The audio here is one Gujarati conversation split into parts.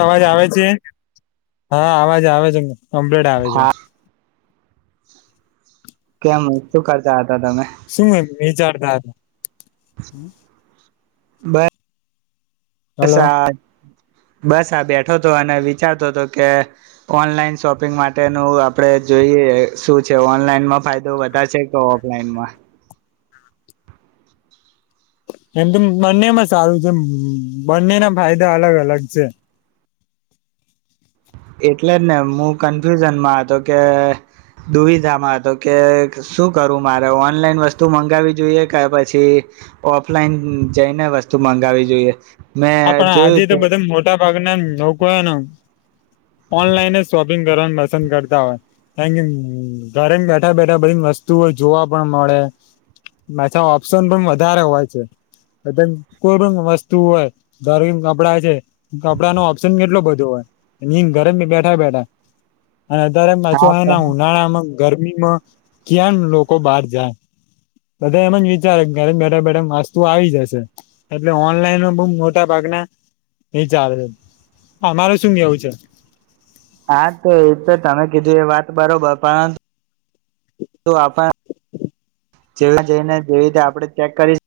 અવાજ આવે છે? હા અવાજ આવે છે. ઓમ્પેટ આવે છે. હા કેમ શું કરતા તા તમે. શું એમ વિચારતા હમ્મ. બા હલો શા બસ આ બેઠો તો અને વિચારતો હતો કે ઓનલાઈન શોપિંગ માટેનું આપડે જોઈએ શું છે ઓનલાઈનમાં ફાયદો વધારે છે કે ઓફલાઈનમાં. એમ તો બંનેમાં સારું છે બંનેના ફાયદા અલગ અલગ છે. એટલે જ ને હું કન્ફ્યુઝનમાં હતો કે દુવિધામાં હતો કે શું કરું મારે ઓનલાઈન વસ્તુ મંગાવવી જોઈએ કે પછી ઓફલાઈન જઈને વસ્તુ મંગાવી જોઈએ. હા મેં પણ આજે જોયું તો બધા મોટા ભાગના લોકો હો ને ઓનલાઈન જ શોપિંગ કરવાનું પસંદ કરતા હોય. કારમ કે ઘરે બેઠા બેઠા બધી વસ્તુઓ જોવા પણ મળે, માછા ઓપ્શન પણ વધારે હોય છે. બધે કોઈ પણ વસ્તુ હોય ઘર કપડા છે કપડા નો ઓપ્શન કેટલો બધો હોય ઘરે બેઠા બેઠા. અને દર હા મછના ઉનાળા ગરમીમાં ક્યાં લોકો બહાર જાય બધા એમ જ વિચારે ઘરે બેઠા બેઠા વાસ્તુ આવી જશે. એટલે ઓનલાઈનમાં બહ મો મોટા ભાગના એ ચાલ. તમારે શું કેવું છે? હા તો એ તો તમે કીધું એ વાત બરોબર પણ આપ જે જઈને જેવી રીતે આપણે ચેક કરી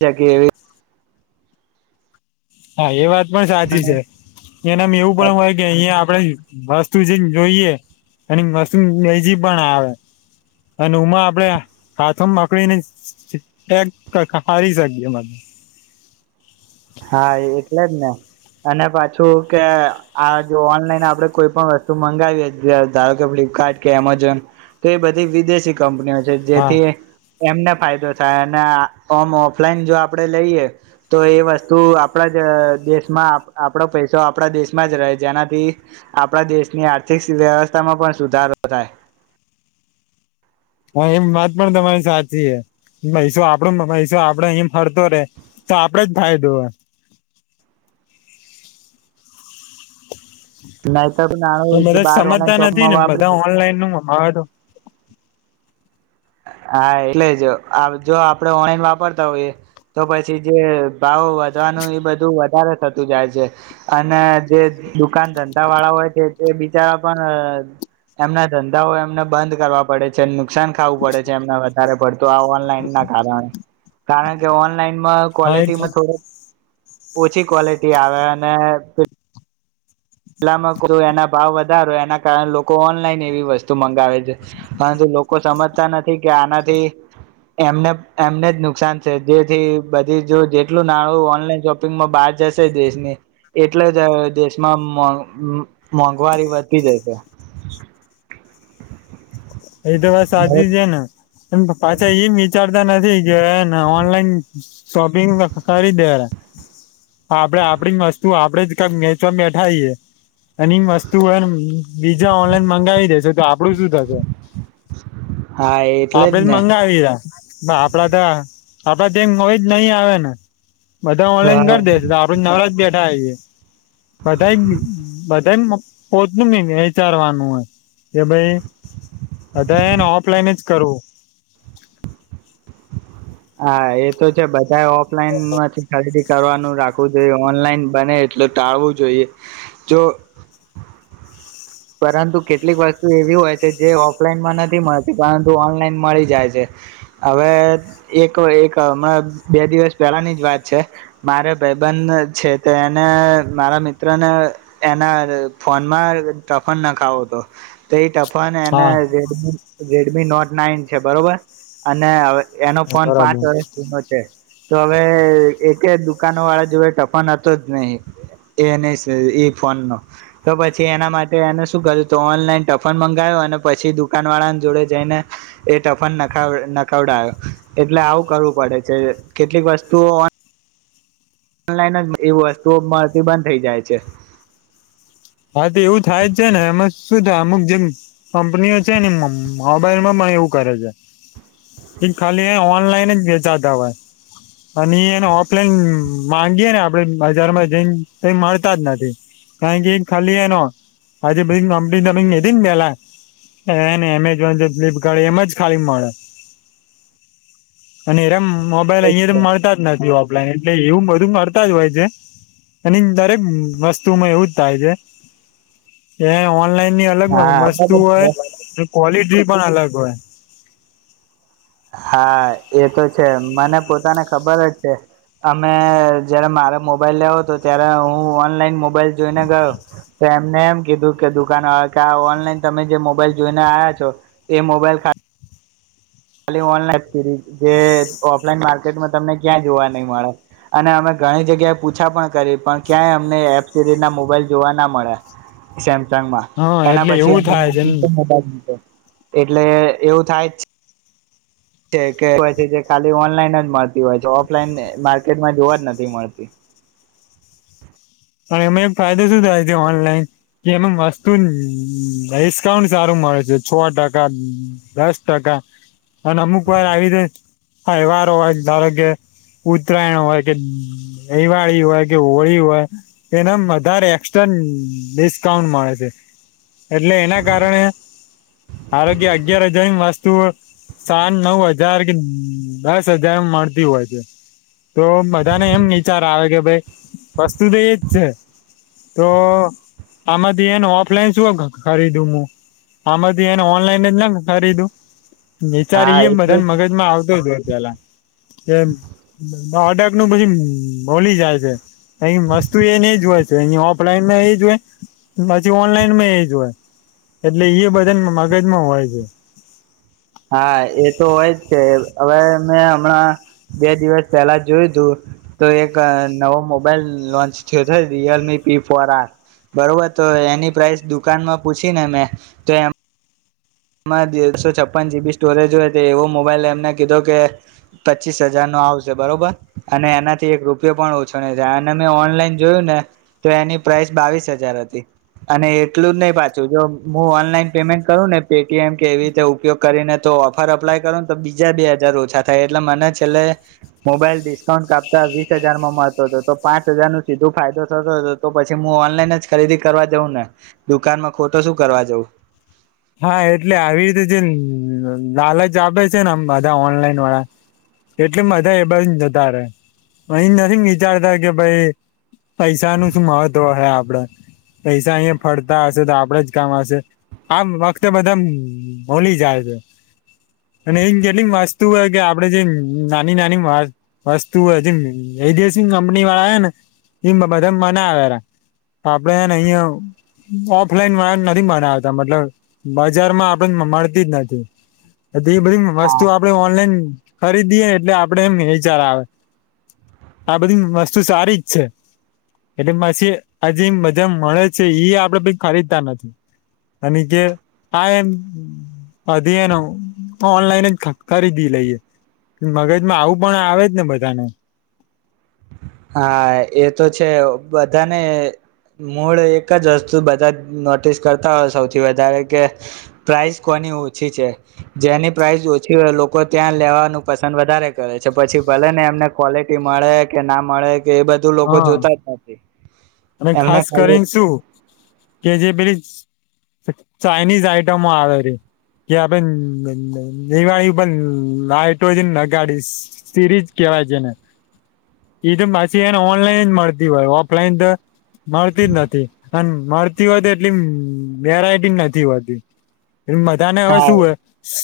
જ કે એવી હા એ વાત પણ સાચી છે. એનામ એવું પણ હોય કે અહીયા આપણે વસ્તુ જેમ જોઈએ એની મેજી પણ આવે. અને ઉમાં આપણેે હાથો મકડીને ચેક કરી શકીએધ હા એટલે જ ને અને પાછું કે આ જો ઓનલાઈન આપણેે કોઈ પણ વસ્તુ મંગાવીએ ધારો કે ફ્લિપકાર્ટ કે એમેઝોન તો એ બધી વિદેશી કંપનીઓ જે હા જેથી એમને ફાયદો થાય. અને ઓમ ઓફલાઈન જો આપડે લઈએ તો એ વસ્તુ તુ આપણા જ દેશમાં આપડો પૈસો આપડા દેશમાં જ રહે. જેનાથી આપણા દેશની આર્થિક વ્યવસ્થામાં પણ સુધારો થાય. હા એમ વાત પણ તમારી સાચી છે. પૈસ આપડ પૈસ આપડો અહી ફરતો રે, તો આપડે જ ફાયદો હોય. નાહી તોર નાનું પણ જે બધા બાર ઓનલાઈન શોપમાં વાપરી હા તો હા એટલે જ જો આપડે ઓનલાઈન વાપરતા હોઈએ તો પછી જે ભાવ વધવાનું એ બધું વધારે થતું જાય છે. અને જે દુકાન ધંધા વાળા હોય છે. તે બિચારા પણ એમના ધંધાઓ એમને બંધ કરવા પડે છે. નુકસાન ખાવું પડે છે. એમને વધારે પડ તો આ ઓનલાઈન ના કારણે. કારણ કે ઓનલાઈનમાં હા એ કોલેટીમાં થોડક ઓછી કોલેટી આવે અને એના ભાવ વધારો, એના કારણે લોકો ઓનલાઈન એવી વસ્તુ મંગાવે છે. પરંતુ લોકો સમજતા નથી કે આનાથી એમને એમને જ નુકસાન છે. જેથી બધી જો જેટલું નાણું ઓનલાઈન શોપિંગમાં બહાર જશે દેશની. એટલે જ દેશમાં [unintelligible] મોંઘવારી વધતી જશે. એ તો વાત સાચી જ ને એમ પાછા એમ વિચારતા નથી કેને ઓનલાઈન શોપિંગ કરી દે હા આપડે આપડી વસ્તુ આપ આપડે જ વેચવામાં બેઠાએ. અને વસ્તુ બીજા ઓનલાઈન મંગાવી દે છે. તો આપડું શું હા એટલે જ આપડે ને મંગાવી. આપડા ત આપડા જેમ હોય જ નહી આવે ને બધા ઓનલાઈન હા કરી દેશે. આપડે નવરાજ બેઠા બધા બધા પોતનું નહી વિચારવાનું હોય. કે ભાઈ બધાએ ઓફલાઈન જ કરો હા એ તો છે. બધા ઓફલાઈન માંજ ખરીદી કરવાનું રાખવું જોઈએ. ઓનલાઈન બને એટલે ટાળવું જોઈએ. જો પરંતુ કેટલીક વસ્તુ એવી હોય છે. જે ઓફલાઈનમાં નથી મળતી. પરંતુ ઓનલાઈન મળી જાય છે. હવે એક એક હમણાં બે દિવસ પહેલાની જ વાત છે મારે ભાઈધંન છે, તે એને મારા મિત્રને એના ફોનમાં ટફન ના ખાવો તો તે ટફન પણ હા એન રેડમી મી નોટ નાઈન છે. બરોબર અને હવે એનો ફોન પાંચ બરાબર વર્ષ જુનો છે. તો હવે એક દુકાનો વાળા જોડ ટફન હતો જ નહી એ ન એ ફોન નો તો પછી એના મા તે એને શું કર્યું તો ઓનલાઈન ટફન મંગાવો અને પછી દુકાન વાળા જોડે જઈને એ ટફનખ નખવડાય્યો એટલે આવું કરવું પડે છે કેટલીક વસ્તુઓ ઓ ઓનલાઈન જ એવી વસ્તુઓ મળતી બંધ થઇ જાય છે. હા તો એવું થાય જ છે ને એમાં શું થાય અમુક જેમ કંપનીઓ છે ને મોબાઈલમાં પણ એવું કરે છે, ખાલી એ ઓનલાઈન જ વેચાતા હોય અને એ એને ઓફલાઈન માંગીયે ને આપડે બજારમાં જ મળતા જ નથી કારણ કે. ખાલી એનો આજે બધી કંપની તમે નધી ને પેલા એને એમેઝોન, ફ્લિપકાર્ટ એમ જ ખાલી મળે અને એરામ. મોબાઈલ અહિયાયા તો મળતા જ નથી. એટલે એવું બધું કરતા જ હોય છે એ દરેક વસ્તુમાં એવું જ થાય છે. એ ઓનલાઈન ની અલગ વસ્તુ હોય. હા ક્વોલિટી પણ અલગ હોય. હા એ તો છે મને પોતાને ખબર જ છે, અમે જયારે મારે મોબાઈલ લેવો હતો ત્યારે હું ઓનલાઈન મોબ મોબાઈલ જોઈને ગયો. તો એમને એમ કીધું કે દુકાન વાળા કે આ ઓનલાઈન તમે જે મોબાઈલ જોઈને આવ્યા છો એ મોબાઈલ ખા ખાલી ઓનલાન એ સિરીઝ જે ઓફલાઈન માર્કેટમાં તમને ક્યાં જોવા નહી મળે અને અમે ઘણી જગ્યાએ પૂછા પણ કરી, પણ ક્યાંય અમને એપ સિરીઝ ના મોબાઈલ જોવા ના મળ્યા. ગામમાં હા એના એટલે એવું પછી થાય છે [unintelligible] એટલે એવું થાય જ. પછી જે ખાલી ઓનલાઈન જ મળતી હોય છે, ઓફલાઈન માર્કેટમાં જોવા જ નથી મળતી. અને એમાં ફાયદો શું થાય છે ઓનલાઈન કે એમાં વસ્તુ ડિસ્કાઉન્ટ સારું મળે છે, છ ટકા, દસ ટકા અને અમુક વાર આવી રીતે તહેવારો હોય ધારો કે ઉતરાયણ હોય કે, દિવાળી હોય કે, હોળી હોય. એના વધારે એક્સ્ટ્રા ડિસ્કાઉન્ટ મળે છે એટલે એના કારણે. આરોગ્ય અગિયાર હજારની વસ્તુઓ. સાત નવ હજાર કે દસ હજાર મળતી હોય છે, તો બધાને એમ વિચાર આવે કે ભઈ વસ્તુ તો એ છે તો આમાંથી એને ઓફલાઈન શું ખરીદું આમાંથી એને ઓનલાઈન જ ના ખરીદું. હા વિચારી એમ એટલે બધાને મગજમાં આવતો જ હોય. ગલા. એમ. ઓડક નું પછી બોલી જાય છે ક મસ્ત. તું એજ હોય છે અ ઓફલાઈનમાં એ જ હોય, પછી ઓનલાઈન માં એ જ હોય એટલે એ બધા મગજમાં હોય છે. હા એ તો હોય જ છે, હવે મેં હમણાં બે દિવસ પહેલા જોયું તું તો એક નવો મોબાઈલ લોન્ચ થયો થ રિયલમી પી ફોર આર બરોબર તો એની પ્રાઇસ દુકાનમાં પૂછી ને મેં તો એ એમાં દસો છપ્પન જીબી સ્ટોરેજ હોય તો એવો મોબાઈલ એમને કીધો કે પચીસ હજાર નો આવશે બરોબર, અને એનાથી એક રૂપિયો પણ ઓછો નહી થાય અને મેં ઓનલાઈન જોયું ને તો એની પ્રાઇસ બાવીસ હજાર હતી અને એટલું જ નહી પાછું જો હું ઓનલાઈન પેમેન્ટ કરું ને. પેટીએમ કે એવી રીતે ઉપયોગ કરીને તો ઓફર અપ્લાય કરો ને તો બીજા બે હજાર ઓછા થાય એટલે મને છેલ્લે મોબાઈલ ડિસ્કાઉન્ટ કાપતા વીસ હજારમાં મળતો હતો તો પાંચ હજાર નું સીધો ફાયદો થતો હતો, તો પછી ઓનલાઈન જ ખરીદી કરવા જઉં ને દુકાનમાં ખો તો શું કરવા જઉં. હા એટલે આવી રીતે જે લાલચ આપે છે, ને આમ બધા ઓનલાઈન વાળા એટલે બધા એ બ જતા રે એ નથી વિચારતા કે ભાઈ. પૈસા નું શું મહત્વ હ આપ. આપ પૈસા અહીયાં ફરતા હશે તો આપડે જ કામ હશે. આ વખતે બધા ભલી જાય છે, અને એ જેટલી વસ્તુ હોય કે આપડે જે નાની નાની વસ્તુ હોય જે એસી કંપની વાળા હો ને એ બધા મનાવે, આપડેને અહિયાં ઓફલાઈન વાળા નથી મનાવતા મતલબ. બજારમાં આપડે મળતી જ નથી. એ બધી હા વસ્તુ આપડે ઓનલાઈન. ખરીદીએ એટલે આપડે એમ વિચાર આવે આ બધી વસ્તુ સારી જ છે, એટલે પછી આ જે મજા મળે છે એ આપડે ખરીદતા નથી અને જે આ એમ વધી એને ઓનલાઈન જ ખરીદી લઈએ, મગજમાં આવું પણ આવે જ ને બધાને. હા એ તો છે બધાને મૂળ એક જ વસ્તુ બધા નોટિસ કરતા હોય સૌથી વધારે કે પ્રાઈસ કોની ઓછી છે, જેની પ્રાઇસ ઓછી હોય લોકો ત્યાં લેવાનું પસંદ વધારે કરે છે પછી ભલે ને એમને ક્વોલિટી મળે કે ના મળે કે એ બધું લોકો જોતા જ નથી. અને એમને ખાસ ખાલી કરીને શું કે જે પેલી ચાાઈનીઝ આઈટમો આવે છે કે આપે દિવાળી પણ હઇટ્રોજન નગાડી સીરીજ કેવાય છેને એ તો પછી એને ઓનલાઈન જ મળતી હોય ઓફલાઈન તો મળતી જ નતી મળતી હોતી એટલી વેરાયટી નથી હોતી મધાને હવે હા શું હોય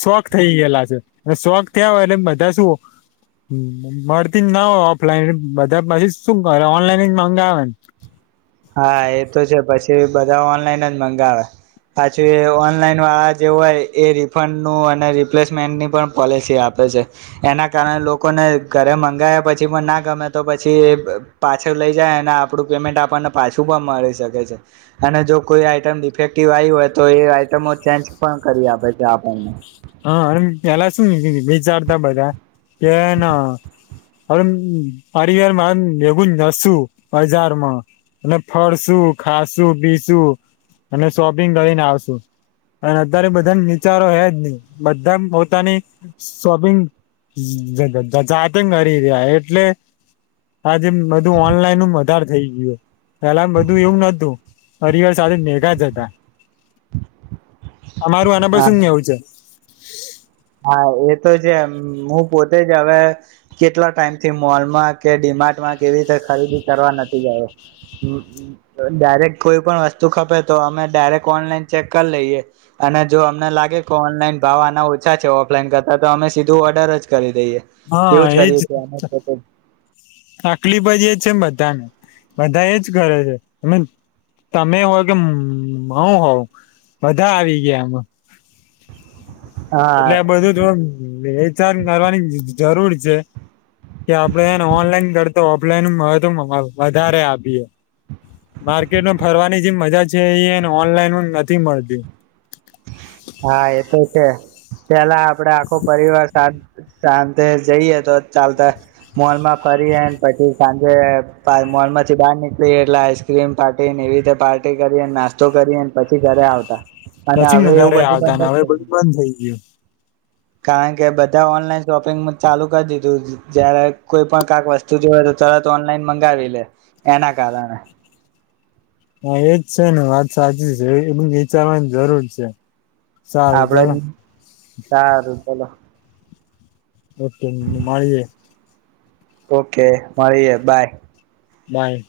શો ખ થઈ ગયેલા છે શોખ થયા હોય એટલે બધા શું મળતી જ ના હોય ઓફલાઈન બધા પછી શું કરે ઓનલાઈન જ મંગાવેને હા એ તો છે પછી બધા ઓનલાઈન જ મંગાવે પછી ઓનલાઈન વાળા જે હોય એ રિફંડનું અને રિપ્લેસમેન્ટની પણ પોલિસી આપે છે એના કારણે લોકોને ઘરે મંગાવયા પછી પણ ના ગમે તો પછી એ પાછળ લઈ જાય અને આપડું પેમેન્ટ આપણને પાછું પણ મળી શકે છે અને જો કોઈ આઈટમ ડિફેક્ટિવ આવી હોય તો એ આઈટમો ચેન્જ પણ કરી આપે છે આપણને હા અને પેલા શું વિચારતા બધા કે ના હવે પરિવાર મા ભેગું નશું બજારમાં અને ફરસું ખાશું પીસું અને શોપિંગ કરીને આવશુ અને અત્યારે બધાને વિચારો હજ ની બધા પોતાની શોપિંગ જાતે કરી રહ્યા એટલે હા જેમ બધું ઓનલાઈન હ ધાર થઈ ગયો પેલા બધું એવું નતું હરિવાર સાથે મેઘા જ હતા. અમારું આના હા પસું નેવું છે. હા એ તો છે હું પોતે જ હવે કેટલા ટાઈમ થી મોલમાં કે ડીમાર્ટમાં કેવી રીતે ખરીદી કરવા નથી ગ્યો ડાયરેક્ટ કોઈ પણ વસ્તુ ખપે તો અમે ડાયરેક્ટ ઓનલાઈન ચેક કરી લઈએ અને જો અમને લાગે કે ઓનલાઈન ભાવ આના ઓ છા છે ઓફઈન કરતા તો અમે સીધું ઓર્ડર જ કરી દઈએ હા એવું જ એજ કરીએ છીએ અમે પોતે આકલી બાજ [unintelligible] બા બધા એજ કરે છે તમે તમે હો કે હુ હોવ બધા આવી ગયામાં હા એટલે આ બધું તો વેચાર કરવાની જરૂર છે. કે આપડે ઓનલાઈન તો ઓફલાઈન મહત્વ વધારે આપીએ માર્કેટમાં ફરવાની જે મજા છે એને ઓનલાઈન નથી મળતી કે પેલા આપડે આખો પરિવાર સા સાાંજે જઈએ તો ચાલતા મોલ માં ફરીએ પછી સાંજે મોલ માંથી બહાર નીકળી એટલે આઈસક્રીમ પાર્ટીને એવી રીતે પાર્ટી કરીને નાસ્તો કરીને પછી ઘરે આવતા અને પછી હવે એવું ધરે આ બધું બંધ તા ને જ થઈ હવે ગયું બધું બંધ થઈ ગયું. [inaudible] કારણ કે બધા ઓનલાઈન શોપિંગ ચાલુ કરી દીધું જયારે કોઈ પણ કાક વસ્તુ જો તો તરત ઓનલાઈન મંગાવી લે એના કારણે હા એજ છે ને વાત સાચી છે એવી વિચારવાની જરૂર છે. સારું ચાલો આપડે સારું ચલો ઓકે મળીએ ઓકે મળીએે બાય બાય